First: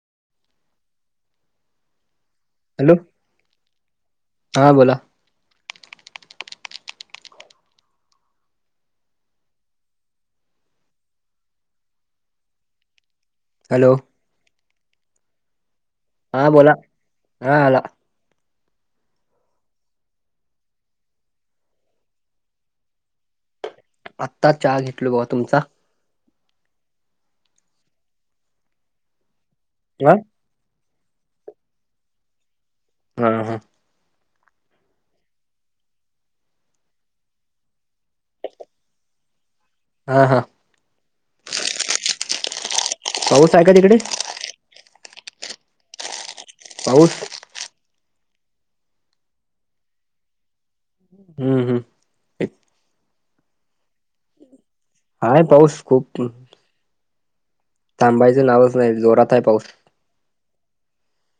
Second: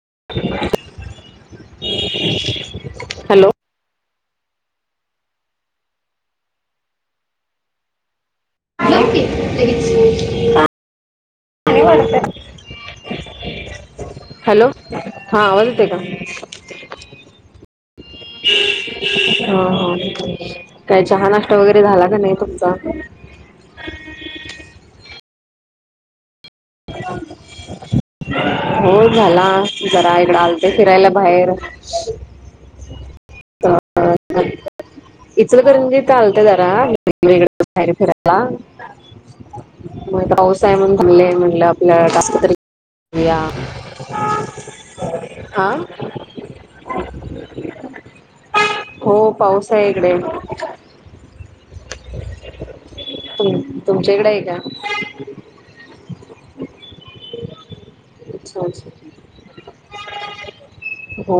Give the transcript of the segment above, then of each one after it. [unintelligible] Hello hello हा बोला लागकी हॅलो हॅलो हाज हा बोला हा आला ढडफण हा हा काय चहा नाष्ट्ता वगैरे झाला का नाही तुमचा आत्ता चहा घेतलो बाघ तुमचा हो झाला हा जरा इकडं आलते फिरायला बाहेर हम् हम हाा इचल करूनजी चालत जरा बाहेर फिरायला हा मग हा पाऊसा आहे म्हणले म्हणलं आपल्या जास्त तरी वया पाऊस आहे का तिकडे हा पाऊठ हो पाऊस आहे इकडे हम्म हम्म तुम तुमच्या इकडे आहे का हाय पाऊस खूप थांबायचं अच्छा नावच अच्छा नाही जोरात आहे पाऊस हो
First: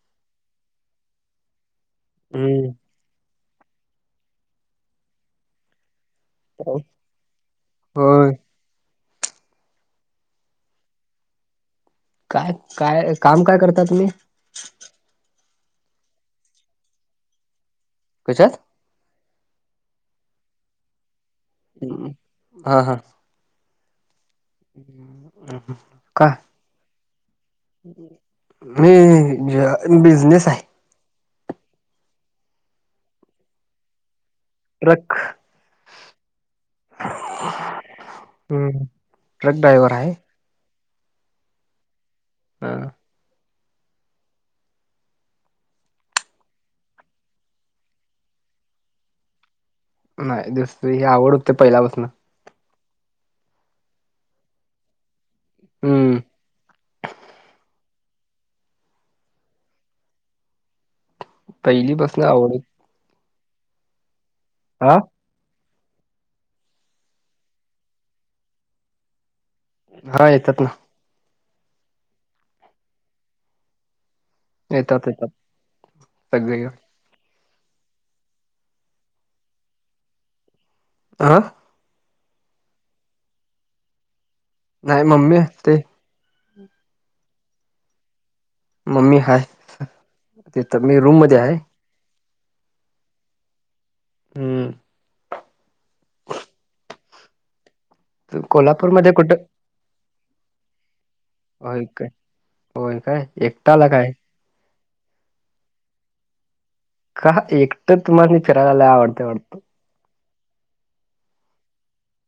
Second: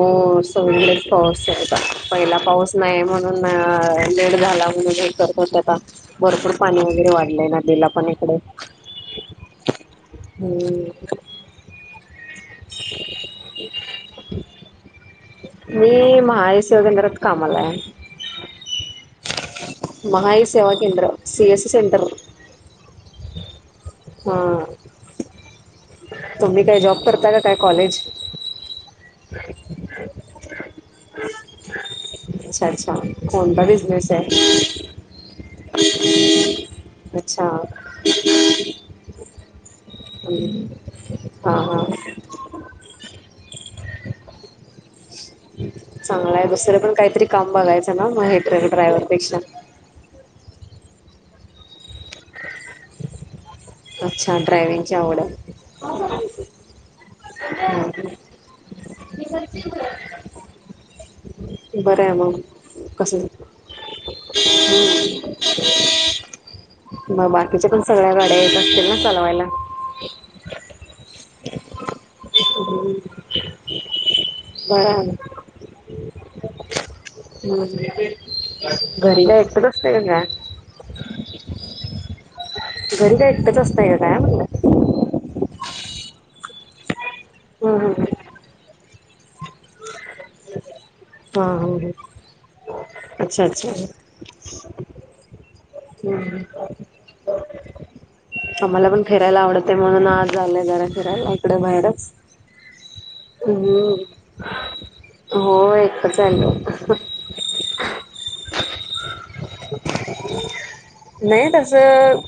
संदर पाऊसचा पहिला हम्म पाऊस नाही म्हण ूने झाला करतात भरपूर पाणी वगैरे वाढलंय नदीला पण होय इकडे ह् काय काय काम काय करता तुम्ही मी महा शिवा केंद्रात कामाला आहे कच्याात महाई सेवा केंद्र सी एस सी सेंटर. हम् हा हा. हा का तुम्ही काय जॉब करता का काय कॉलेज? मी ज बिझनेस आहे अच्छा अच्छा कोणता बिजनेस ट्रक अच्छा हम्म ट्रक ड्रायव्हर आहे हा हा हा चांगला आहे बसर पण काहीतरी काम बघायचं ना मग हे ड्रायव्हरपेक्षा नाही दुसरी ही आवडते पहिल्यापासून अच्छा ड्रायविंगची आवड हम्म हे म्ह पहिली बरं आहे पासन मग आवड कस आह म बाकीच्या पण सगळ्या गाड्या येत असतील ना चालवायला हा येतात ना बा स जा का ह घरी का ऐकतचते का का? आा घरी तर एकतच असतय का काय म्हणलं. नाही मम्मी ते हम् हम. मम्मी हाय तथ मी रूम मध्ये हां आहे. हां हां. अच्छा अच्छा. हम्. हम्म. आम्हाला पण कोल्हापूरमध्ये फिरायला कुठं आवडतते म्हणून आज झालंय जरा फिरायला इकडे बाहेरच हो काय एकटाला हम्म. काय? हो एकच आहे. का एकटं तुमला फिरागाला आवडते आडत. नाही तस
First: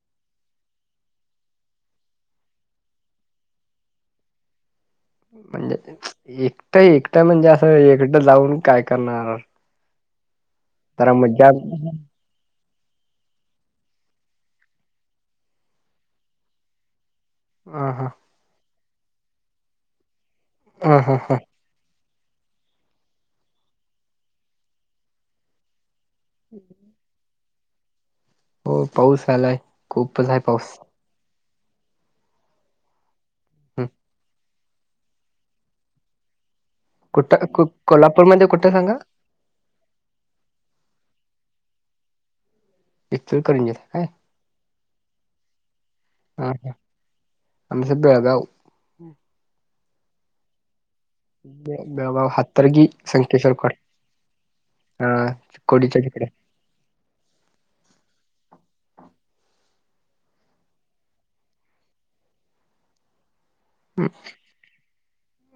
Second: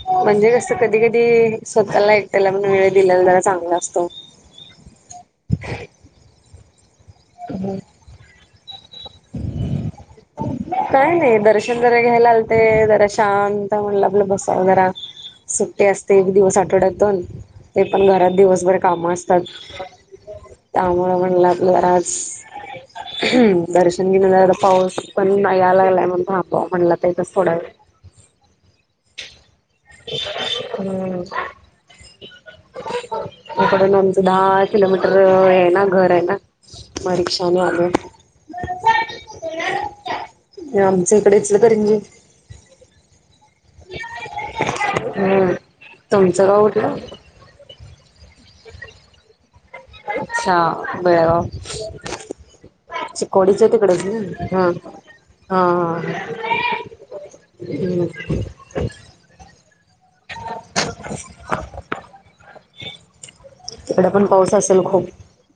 म्हणजे कस कधी कधी स्वतःला ऐटला म्हण वेळ दिलेला जरा चांग मस्त. म्हणजे एकटा एकटा म्हणजे असं एकटं जाऊन काय करणार? जरा काय नाही मज्जा दर्शन जरा घ्यायला. ते जरा शांत म्हणलं आपलं बसाव जरा सुट्टी असते एक दिवस आठवड्यात दोन. ह ते हा पण घरात दिवसभर काम असतात ह त्यामुळे ह ह म्हणला घरात.. दर्शन घेण्याला पाऊस पण नाही आला [unintelligible] हो पाऊस आलाय. खूपच आहे पाऊस हम् हम्म इकडून आमचं दहा किलोमीटर आहे ना घर आहे ना. कुठं मरीषाने कु आले कोल्हापूरमध्ये कुठं सांगा आमच.. [unintelligible] एकतर करून घेत काय? हम् तुमचं गाव उठलं. हो. अच्छा. बेळगाव बेळगाव हातर्गी संकेश्वर चिकोडीच कॉ तिकडे हा. हा कोडीच्या तिकडे ह. [unintelligible] तिकडे पण पाऊस असेल खूप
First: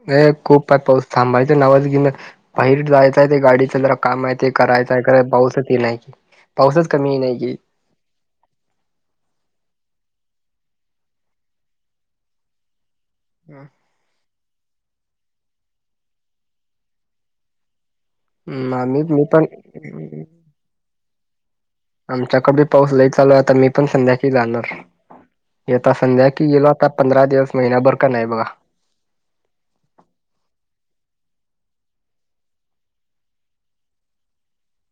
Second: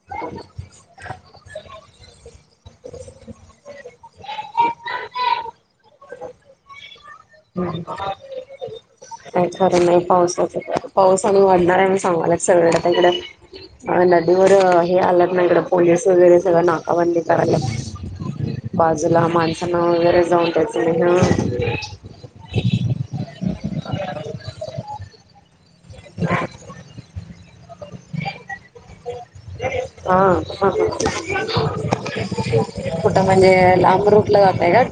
हे खूप पार पाऊस थांबायचं नावाच घिणा बाहेर जायचंय ते गाडीच जरा काम आहे ते करायचंय कराय पाऊस ते नाही की पाऊसच कमी येई नाय कीं. काय खरं नाही पावसाचं पावस आणि वाढणार आहे मी सांगायला सगळं. [inaudible] हे आलत नाही इकडं पोलीस वगैरे सगळं नाकाबंदी करायला. हम्म, आम्ही मी बाजूला पण माणसांना वगैरे जाऊन त्याच [unintelligible] आमच्याकड पाऊस लई चालू आता मी पण संध्याकाळी जाणार. येता संध्या कि गेलो आता पंधरा दिवस महिना्याभर का नाही बघा. हा कुठं म्हणजे लांब रूट ला जातय का?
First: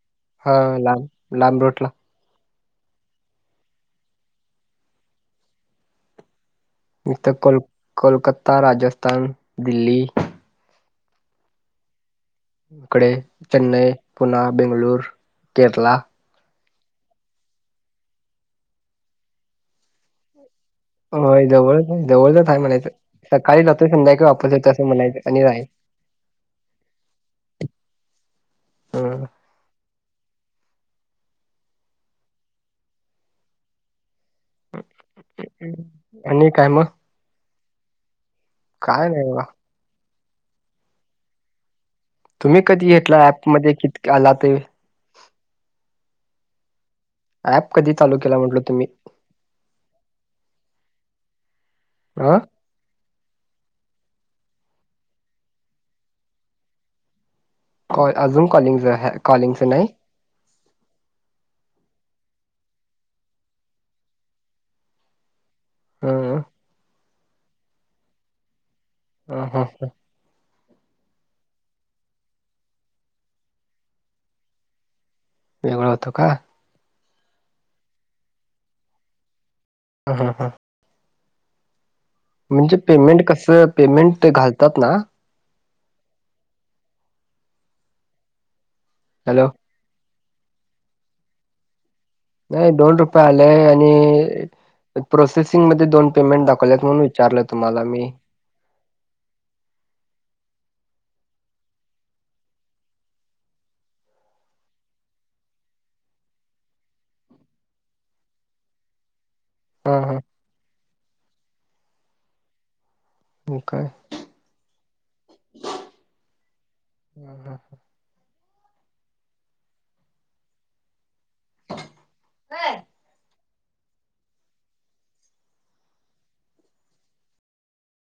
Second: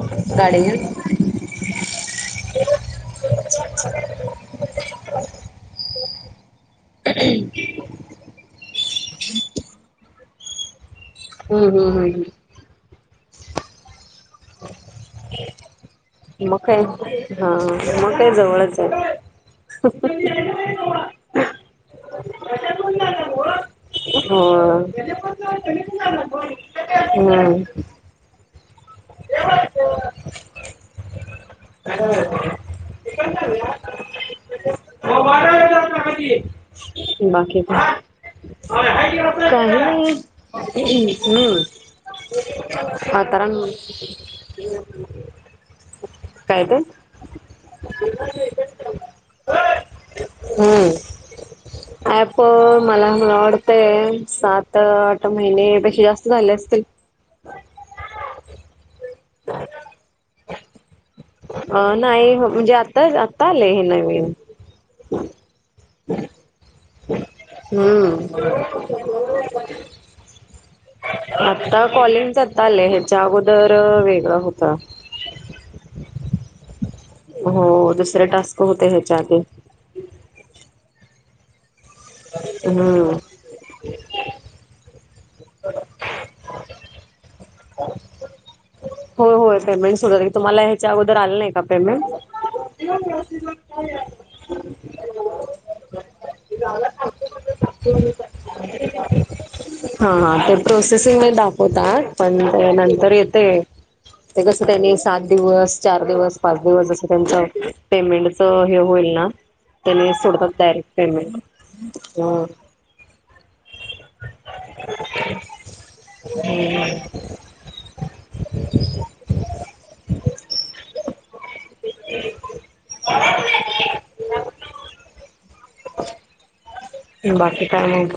हा गाडी घेऊन लांब लांब रूटला तर कोल कोलकत्याच्या राजस्थान दिल्ली.. हम्म हम्म हम् हम्. इकडे चेन्नई, पुना, बेंगलूर, केरला... म काय हा म काय जवळच आहे. होय जवळच आहे जवळच आहे म्हणायचं सकाळी लावतो संध्या किवा वापस येतो असं म्हणायचं आणि राय.. हम्. हा. रिकामा ऑडिओ रिकामा ऑडिओ आणि काय मग बाकी. काय नाही बघा काही नाही तुम्ही कधी घेतला ऍप मध्ये हमम. कित आला ते [inaudible] काय ते? ऍप कधी चालू केला म्हटल तुम्ही? हम्म. अ ऐप मला लोड.. ते सात आठ महिने पेक्षा जास्त झाले असतील. कॉल अजून कॉलिंग आहे कॉलिंगच नाही. अ नाही म्हणजे आता आता आले हे नवीन. हम्म हम्म. ह हा हा. आता कॉलिंगच आता आलंय ह्याच्या अगोदर वेगळं होत वेगळं होत का हो दुसरे टास्क होते ह्याच्या आधी ह ह ह म्हणजे हम्म पेमेंट कसं पेमेंट घालतात ना हो हॅलो होय पेमेंट वगैरे तुम्हाला ह्याच्या अगोदर आलं नाही का पेमेंट नाही दोन रुपये आलेय आणि प्रोसेसिंग मध्ये दोन पेमेंट दाखव म्हणुन विचारलं तुम्हाला मी प्रोसेसिंगमध्ये दाखवतात पण ते नंतर येतंय ते कस त्यांनी सात दिवस चार दिवस पाच दिवस जस त्यांच पेमेंटच हे होईल हा त्यानी हा सोडतात डायरेक्ट पेमेंट काय हा हा हा हं. [inaudible] बाकी काय मग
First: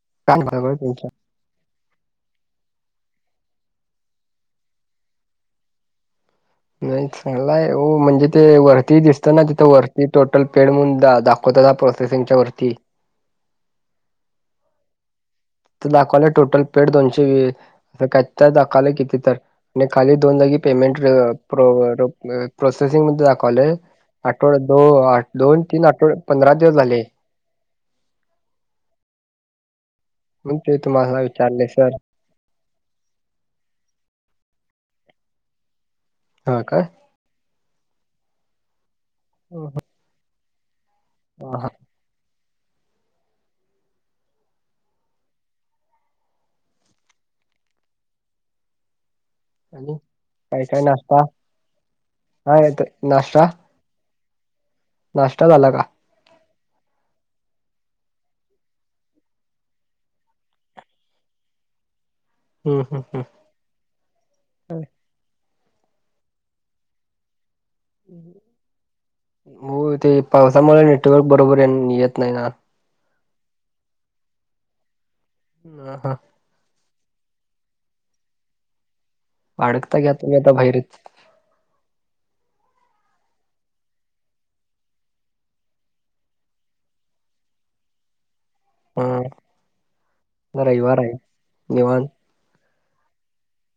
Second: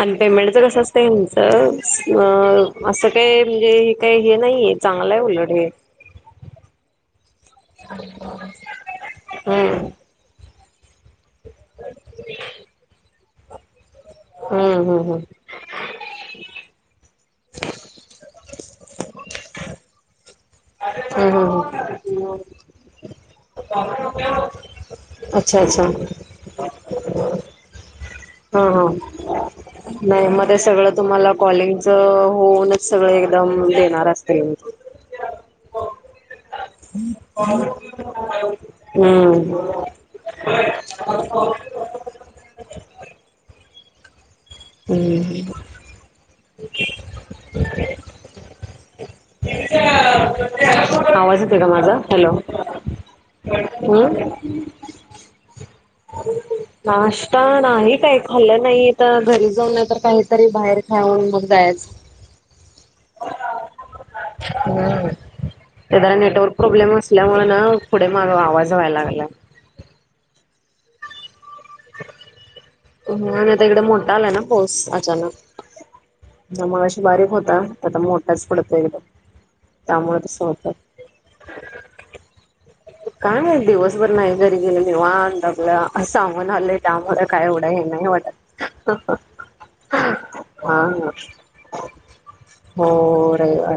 आणि काय पेमेंटच भाग कसं असतंय त्यांच्या ह्यचं. अ असं काय म्हणजे हे काही हे नाहीय चांगलंय उलट हे नाही चांगलाय हो म्हणजे ते वरती दिसत ना तिथं हम्म वरती टोटल पेड म्हणून. दाखव दाखवता ना प्रोसेसिंगच्या वरती हम्म हम्म हम्म तिथं दाखवलंय टोटल पेड दोनशे वीस काय तर दाखवलंय किती तर आणि खाली दोन जागी पेमेंट हम्म प्रो हम्म प्रोसेसिंग मध्ये दाखवलंय हम्म हम्म. आठवड्यात दोन दोन तीन आठवड पंधरा दिवस झाले हम्म हम्म नाही मग ते सगळं तुम्हाला कॉलिंगच होऊनच सगळं एकदम देणार असतील. हा काय हा हा हम्म हम्म हॅलो काय काय नाष्टा येतोय का माझा हॅलो काय आहे तर नाष्टा नाष्टा झाला का [inaudible] नाष्टा नाही काही खाल्लं नाही आता घरी जाऊन नाहीतर काहीतरी बाहेर खाऊन मग जायच [unintelligible] हम्म हम्म हम्म ते जरा नेटवर्क प्रॉब्लेम असल्यामुळ ना पुढे माग आवाज व्हायला लागला होय ते पावसामुळ नेटवर्क नेटवर्क बरोबर येत नाही ना होय आणि आता इकड मोठा आलाय ना पाऊस अचानक अ हा आता मगाशी बारीक होता होता आता मोठाच पडतोय एकदम अडकता घ्या त्यामुळे तुम्ही तसं आता होतंय. बाहेरच काय नाही दिवसभर नाही घरी गेल निवांत आपलं अस सांगून आलोय त्यामुळं काय एवढं हे नाही नाही वाटत हा हा रविवार हा आहे निवांत. हो रविवार हाय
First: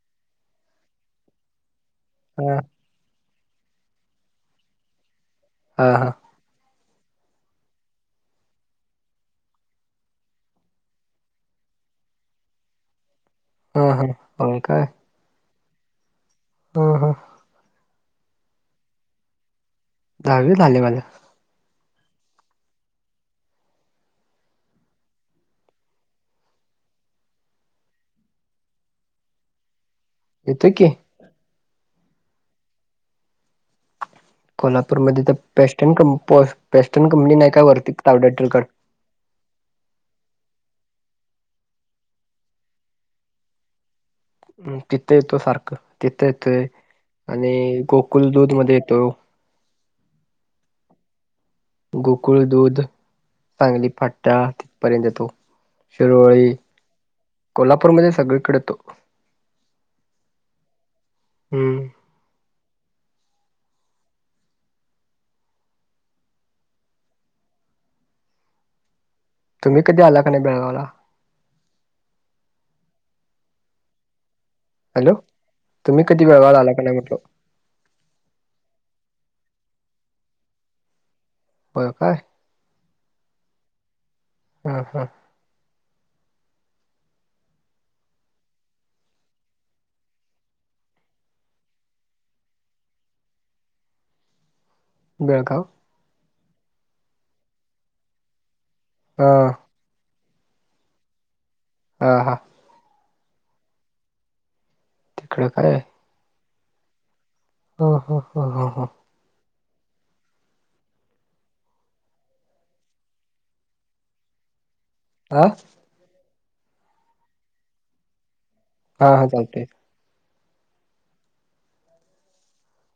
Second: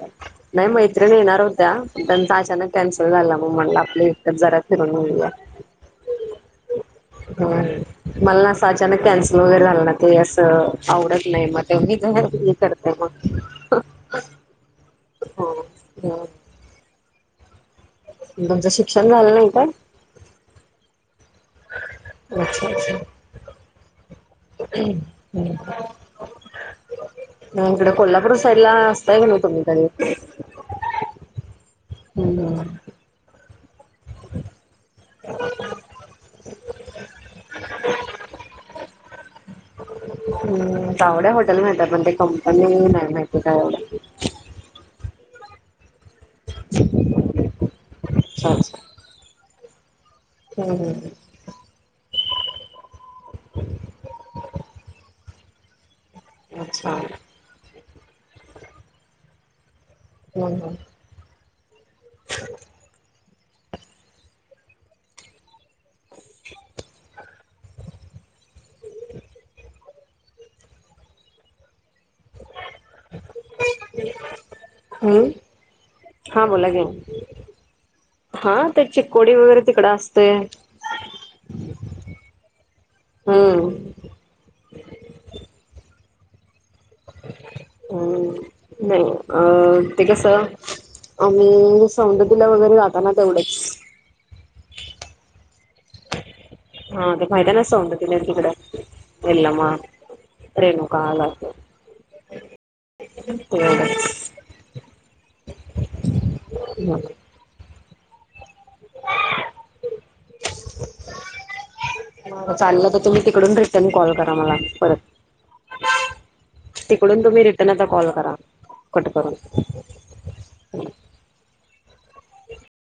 नाही मैत्रिणी येणार होत्या त्यांचा हा अचानक कॅन्सल झाला मग म्हणलं आपल एकटंच जरा फिरून येऊया. हा हा हम्म मला ना असं अचानक कॅन्सल वगैरे झालं ना ते असं आवडत नाही मग मी ते [unintelligible] करते मग हा हा, होय काय? हो बर हा हा तुमचं शिक्षण झालं नाही काय? दहावी झालय माझं अच्छा अच्छा नाही, इकड कोल्हापूर साईड ला असताय का नाही तुम्ही कधी? येतोय की हम हम कोल्हापूर मध्ये तर पेस्टन कंपोस्ट पेस्टन कंपनी नाही काय वरती तावड हॉटेलकड [inaudible] तावडे हॉटेल माहिती आहे पण ते कंपनी नाही माहिती काय एवढ. तिथे येतो सारखं तिथे येतोय आणि गोकुळदूध मध्ये अच्छा येतो. होय गोकुळ दूध सांगली फाट्टा तिथपर्यंत येतो. शिरोळी, अच्छा हम्म कोल्हापूर मध्ये सगळीकडे येतो. हम्म हम्म [inaudible] तुम्ही कधी आला क नाही बेळगावला [unintelligible] ह हॅलो तुम्ही कधी हां बेळगावला बोला आला का की नाही म्हटलं हा तर चिकोडी वगैरे तिकड असतय बय काय? हम हम हा अ नाही अ ते कसं आम्ही सौंदतीला वगैरे जाताना तेवढेच बेळगाव हा मैदान अस उड दि त कड हा एल म रेनुकाल अस हा हा क [inaudible] तिकडं काय आहे हम हा हा हा हा हा तरथ चाललं तर तुम्ही तिकडून रिटर्न कॉल करा मला परत आ तिकडून तुम्ही रिटर्न आता कॉल करा कट हा हा करून चालतंय. ह